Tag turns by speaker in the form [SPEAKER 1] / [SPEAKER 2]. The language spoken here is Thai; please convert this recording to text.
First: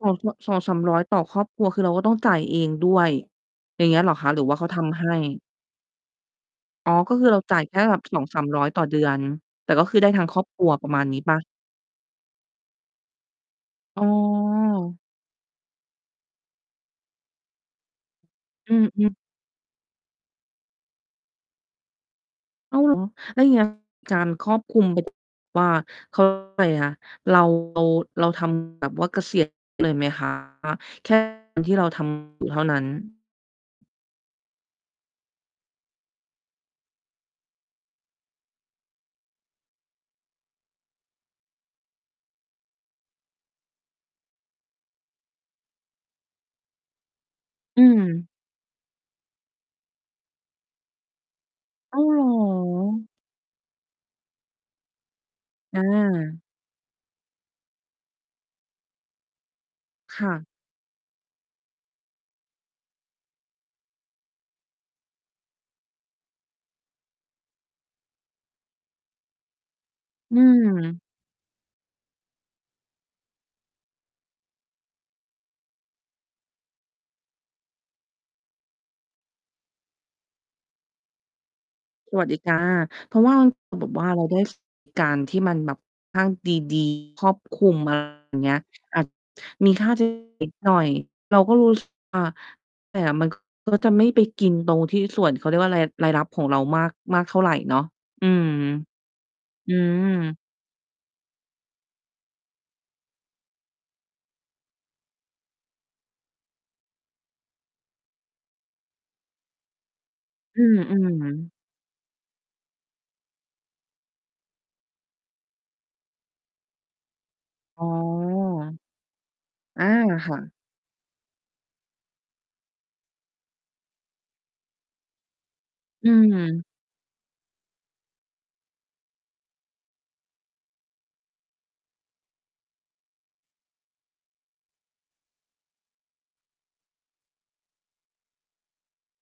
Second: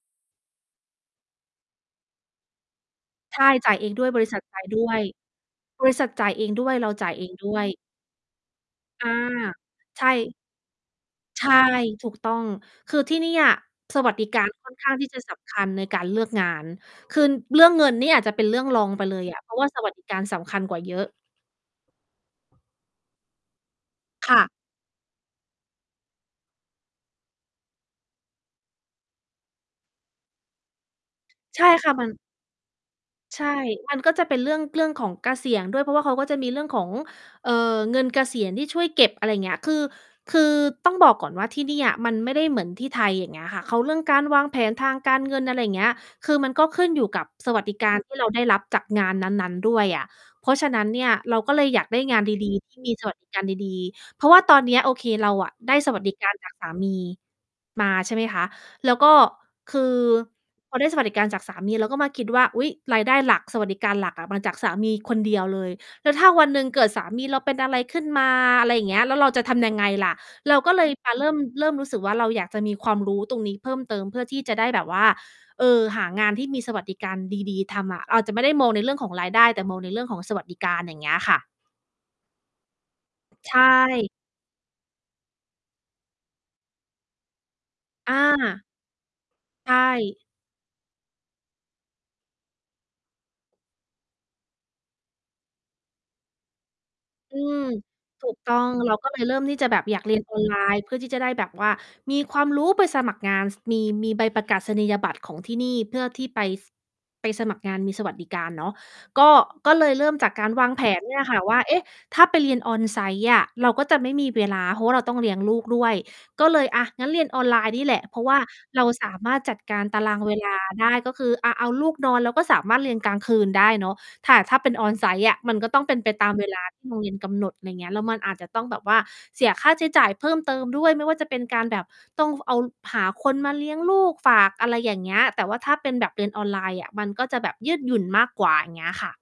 [SPEAKER 1] 2 สะ 200 - 300 ต่อครอบครัว คือเราก็ต้องจ่ายเองด้วย
[SPEAKER 2] ใช่ จ่าย
[SPEAKER 1] อ
[SPEAKER 2] เ
[SPEAKER 1] ย
[SPEAKER 2] อ
[SPEAKER 1] ่าง
[SPEAKER 2] ง
[SPEAKER 1] เงี้
[SPEAKER 2] ด
[SPEAKER 1] ย
[SPEAKER 2] ้
[SPEAKER 1] เ
[SPEAKER 2] วย
[SPEAKER 1] หรอ
[SPEAKER 2] บ
[SPEAKER 1] ค
[SPEAKER 2] ริ
[SPEAKER 1] ะ
[SPEAKER 2] ษ
[SPEAKER 1] ห
[SPEAKER 2] ั
[SPEAKER 1] ร
[SPEAKER 2] ท
[SPEAKER 1] ือว่
[SPEAKER 2] จ
[SPEAKER 1] า
[SPEAKER 2] ่
[SPEAKER 1] เ
[SPEAKER 2] า
[SPEAKER 1] ข
[SPEAKER 2] ย
[SPEAKER 1] า
[SPEAKER 2] ด
[SPEAKER 1] ท
[SPEAKER 2] ้ว
[SPEAKER 1] ำ
[SPEAKER 2] ย
[SPEAKER 1] ให้?
[SPEAKER 2] บริษัทจ่ายเองด้วย เรา
[SPEAKER 1] อ๋อ
[SPEAKER 2] จ่
[SPEAKER 1] ก
[SPEAKER 2] าย
[SPEAKER 1] ็
[SPEAKER 2] เ
[SPEAKER 1] ค
[SPEAKER 2] อ
[SPEAKER 1] ือ
[SPEAKER 2] ง
[SPEAKER 1] เรา
[SPEAKER 2] ด้
[SPEAKER 1] จ่
[SPEAKER 2] ว
[SPEAKER 1] าย
[SPEAKER 2] ย
[SPEAKER 1] แค่แบบ 200-300 ต่อเดื
[SPEAKER 2] อา
[SPEAKER 1] อน แต่ก็คือ
[SPEAKER 2] ใช
[SPEAKER 1] ได้ทั้ง
[SPEAKER 2] ่
[SPEAKER 1] ครอบครัวประมาณนี้เปล่
[SPEAKER 2] ใช
[SPEAKER 1] า?
[SPEAKER 2] ่ ถูกต้อง คือที่นี่อะ ส
[SPEAKER 1] อ๋อ
[SPEAKER 2] วัสดิการ ค่อนข้างที่จะสำคัญในการเลือกงาน คืน เรื่องเงินเนี่ยอาจจะเป็นเรื่อง
[SPEAKER 1] อื
[SPEAKER 2] รองไป
[SPEAKER 1] อ
[SPEAKER 2] เล
[SPEAKER 1] ๆ
[SPEAKER 2] ยอะ เพราะว่า สวัสดิการสำคัญกว่าเยอะ
[SPEAKER 1] อ้าว เหรอ? แล้วอย่าง เงี้ย จาน
[SPEAKER 2] ค่
[SPEAKER 1] ค
[SPEAKER 2] ะ
[SPEAKER 1] รอบคลุม แบบ ว่า เขาเรียก ว่าอะไรนะ เรา เรา เราทำแบบว่าเกษียณ เลยไหมคะ แค่งา
[SPEAKER 2] ใ
[SPEAKER 1] น
[SPEAKER 2] ช่
[SPEAKER 1] ที่เร
[SPEAKER 2] ค
[SPEAKER 1] า
[SPEAKER 2] ่ะ
[SPEAKER 1] ท
[SPEAKER 2] มัน
[SPEAKER 1] ำอยู่ เท่านั้น?
[SPEAKER 2] ใช่ มันก็จะเป็นเรื่อง เรื่องของเกษียณ ด้วย เพราะว่าเขาก็จะมีเรื่องของ เอ่อ เงินเกษียณที่ช่วยเก็บ อะไรเงี้ย คือ คือต้องบอกก่อนว่าที่เนี่ย มันไม่ได้เหมือนที่ไทย อย่างเงี้ยค่ะ เขา เรื่องการวางแผนทางการเงิน อะไรอย่างเงี้ย คือมันก็ขึ้นอยู่กับสวัสดิ
[SPEAKER 1] อื
[SPEAKER 2] การ ที่ เ
[SPEAKER 1] ม
[SPEAKER 2] ราได้รับจากงานนั้น ๆ ด้วยอะ เพราะฉะนั้นเนี่ย เราก็เลยอยาก
[SPEAKER 1] อ
[SPEAKER 2] ไ
[SPEAKER 1] ้
[SPEAKER 2] ด้
[SPEAKER 1] าว
[SPEAKER 2] ง
[SPEAKER 1] เหร
[SPEAKER 2] าน
[SPEAKER 1] อ
[SPEAKER 2] ดี ๆ ที่มี สวัสดิการดี ๆ เพราะว่าตอนเนี้ย โอเค เราอะได้
[SPEAKER 1] อ
[SPEAKER 2] สวัสดิการ
[SPEAKER 1] า
[SPEAKER 2] จากสามี มา ใช่ไหมคะ แล้วก็ คือ
[SPEAKER 1] ค่ะ
[SPEAKER 2] พอได้สวัสดิการจากสามี เราก็มาคิดว่า "อุ๊ย รายได้หลัก สวัสดิการหลักอะ มาจากสามีคนเดียวเลย แล้วถ้าวันหนึ่งเกิดสามีเราเป็นอะไรขึ้นมา อะไรอย่างเงี้ย แล้วเราจะทำยังไงล่ะ?"
[SPEAKER 1] อื
[SPEAKER 2] เราก็เลย
[SPEAKER 1] ม
[SPEAKER 2] มาเริ่ม เริ่มรู้สึกว่า เราอยากจะมีความรู้ตรงนี้เพิ่มเติม เพื่อที่จะได้แบบว่า เออ หางานที่มีสวัสดิการดี ๆ ทำอะ เราอาจจะไม่ได้มองในเรื่องของรายได้ แต่มองในเรื่องของสวัสดิการ อย่างเงี้ยค่ะ
[SPEAKER 1] สวัสดิการ เพราะว่า
[SPEAKER 2] ใช
[SPEAKER 1] เอาแบบว่
[SPEAKER 2] ่
[SPEAKER 1] าเราได้ สวัสดิการ ที่มันแบบค่อนข้าง ดี ๆ ครอบคลุม อะไร
[SPEAKER 2] อ
[SPEAKER 1] อย่างเงี้ย
[SPEAKER 2] า
[SPEAKER 1] อาจ
[SPEAKER 2] ใ
[SPEAKER 1] ม
[SPEAKER 2] ช
[SPEAKER 1] ีค่า ใช้
[SPEAKER 2] ่
[SPEAKER 1] จ่าย นิดหน่อย เราก็รู้สึกว่า แต่มัน ก็ จะไม่ไปกินตรงที่ส่วน เขาเรียกว่าไร รายรับของเรามาก มากเท
[SPEAKER 2] อ
[SPEAKER 1] ่
[SPEAKER 2] ื
[SPEAKER 1] าไร
[SPEAKER 2] ม
[SPEAKER 1] เนาะ อื
[SPEAKER 2] ถูก
[SPEAKER 1] ม
[SPEAKER 2] ต้อง เราก็เลยเริ่มที่จะ
[SPEAKER 1] อื
[SPEAKER 2] แบบอยากเรียน อ
[SPEAKER 1] ม
[SPEAKER 2] อน ไลน์ เพื่อที่จะได้แบบว่ามีความรู้ไปสมัครงาน ซ มี มีใบประกาศนียบัตรของที่นี่ เพื่อที่ไป ซ ไปสมัครงานมีสวัสดิการเนาะ ก็ ก็เลยเริ่มจากการ
[SPEAKER 1] อื
[SPEAKER 2] วาง แผน เนี่ยค
[SPEAKER 1] อ
[SPEAKER 2] ่ะ
[SPEAKER 1] ๆ
[SPEAKER 2] ว่า เอ๊ะ ถ้าไปเรียน on-site อะ เราก็จะไม่มีเวลา เพราะว่าเราต้องเลี้ยงลูกด้วย ก็เลย อะ งั้นเรียนออนไลน์
[SPEAKER 1] อ
[SPEAKER 2] น
[SPEAKER 1] ๋
[SPEAKER 2] ี
[SPEAKER 1] อ
[SPEAKER 2] ่แหละ เพราะว่าเราสามารถจัดกา
[SPEAKER 1] อ
[SPEAKER 2] ร
[SPEAKER 1] า
[SPEAKER 2] ตาราง
[SPEAKER 1] ค
[SPEAKER 2] เว
[SPEAKER 1] ่
[SPEAKER 2] ล
[SPEAKER 1] ะ
[SPEAKER 2] าได้ ก็คือ อะ เอาลูกนอน เราก็สามารถเรียนกลางคืนได้เนาะ แต่ ถ้าเป็น on-site อะ มันก็ต้องเป็น
[SPEAKER 1] อื
[SPEAKER 2] ไปตามเวลา
[SPEAKER 1] ม
[SPEAKER 2] ที่ โรงเรียน กำหนด ไรเงี้ย แล้วมันอาจจะต้องแบบว่า เสียค่าใช้จ่ายเพิ่มเติมด้วย ไม่ว่าจะเป็นการแบบ ต้อง ว เอา หาคนมาเลี้ยงลูก ฝาก อะไรอย่างเงี้ย แต่ว่าถ้าเป็นแบบเรียนออนไลน์อะ มันก็จะแบบยืดหยุ่นมากกว่า อย่างเงี้ยค่ะ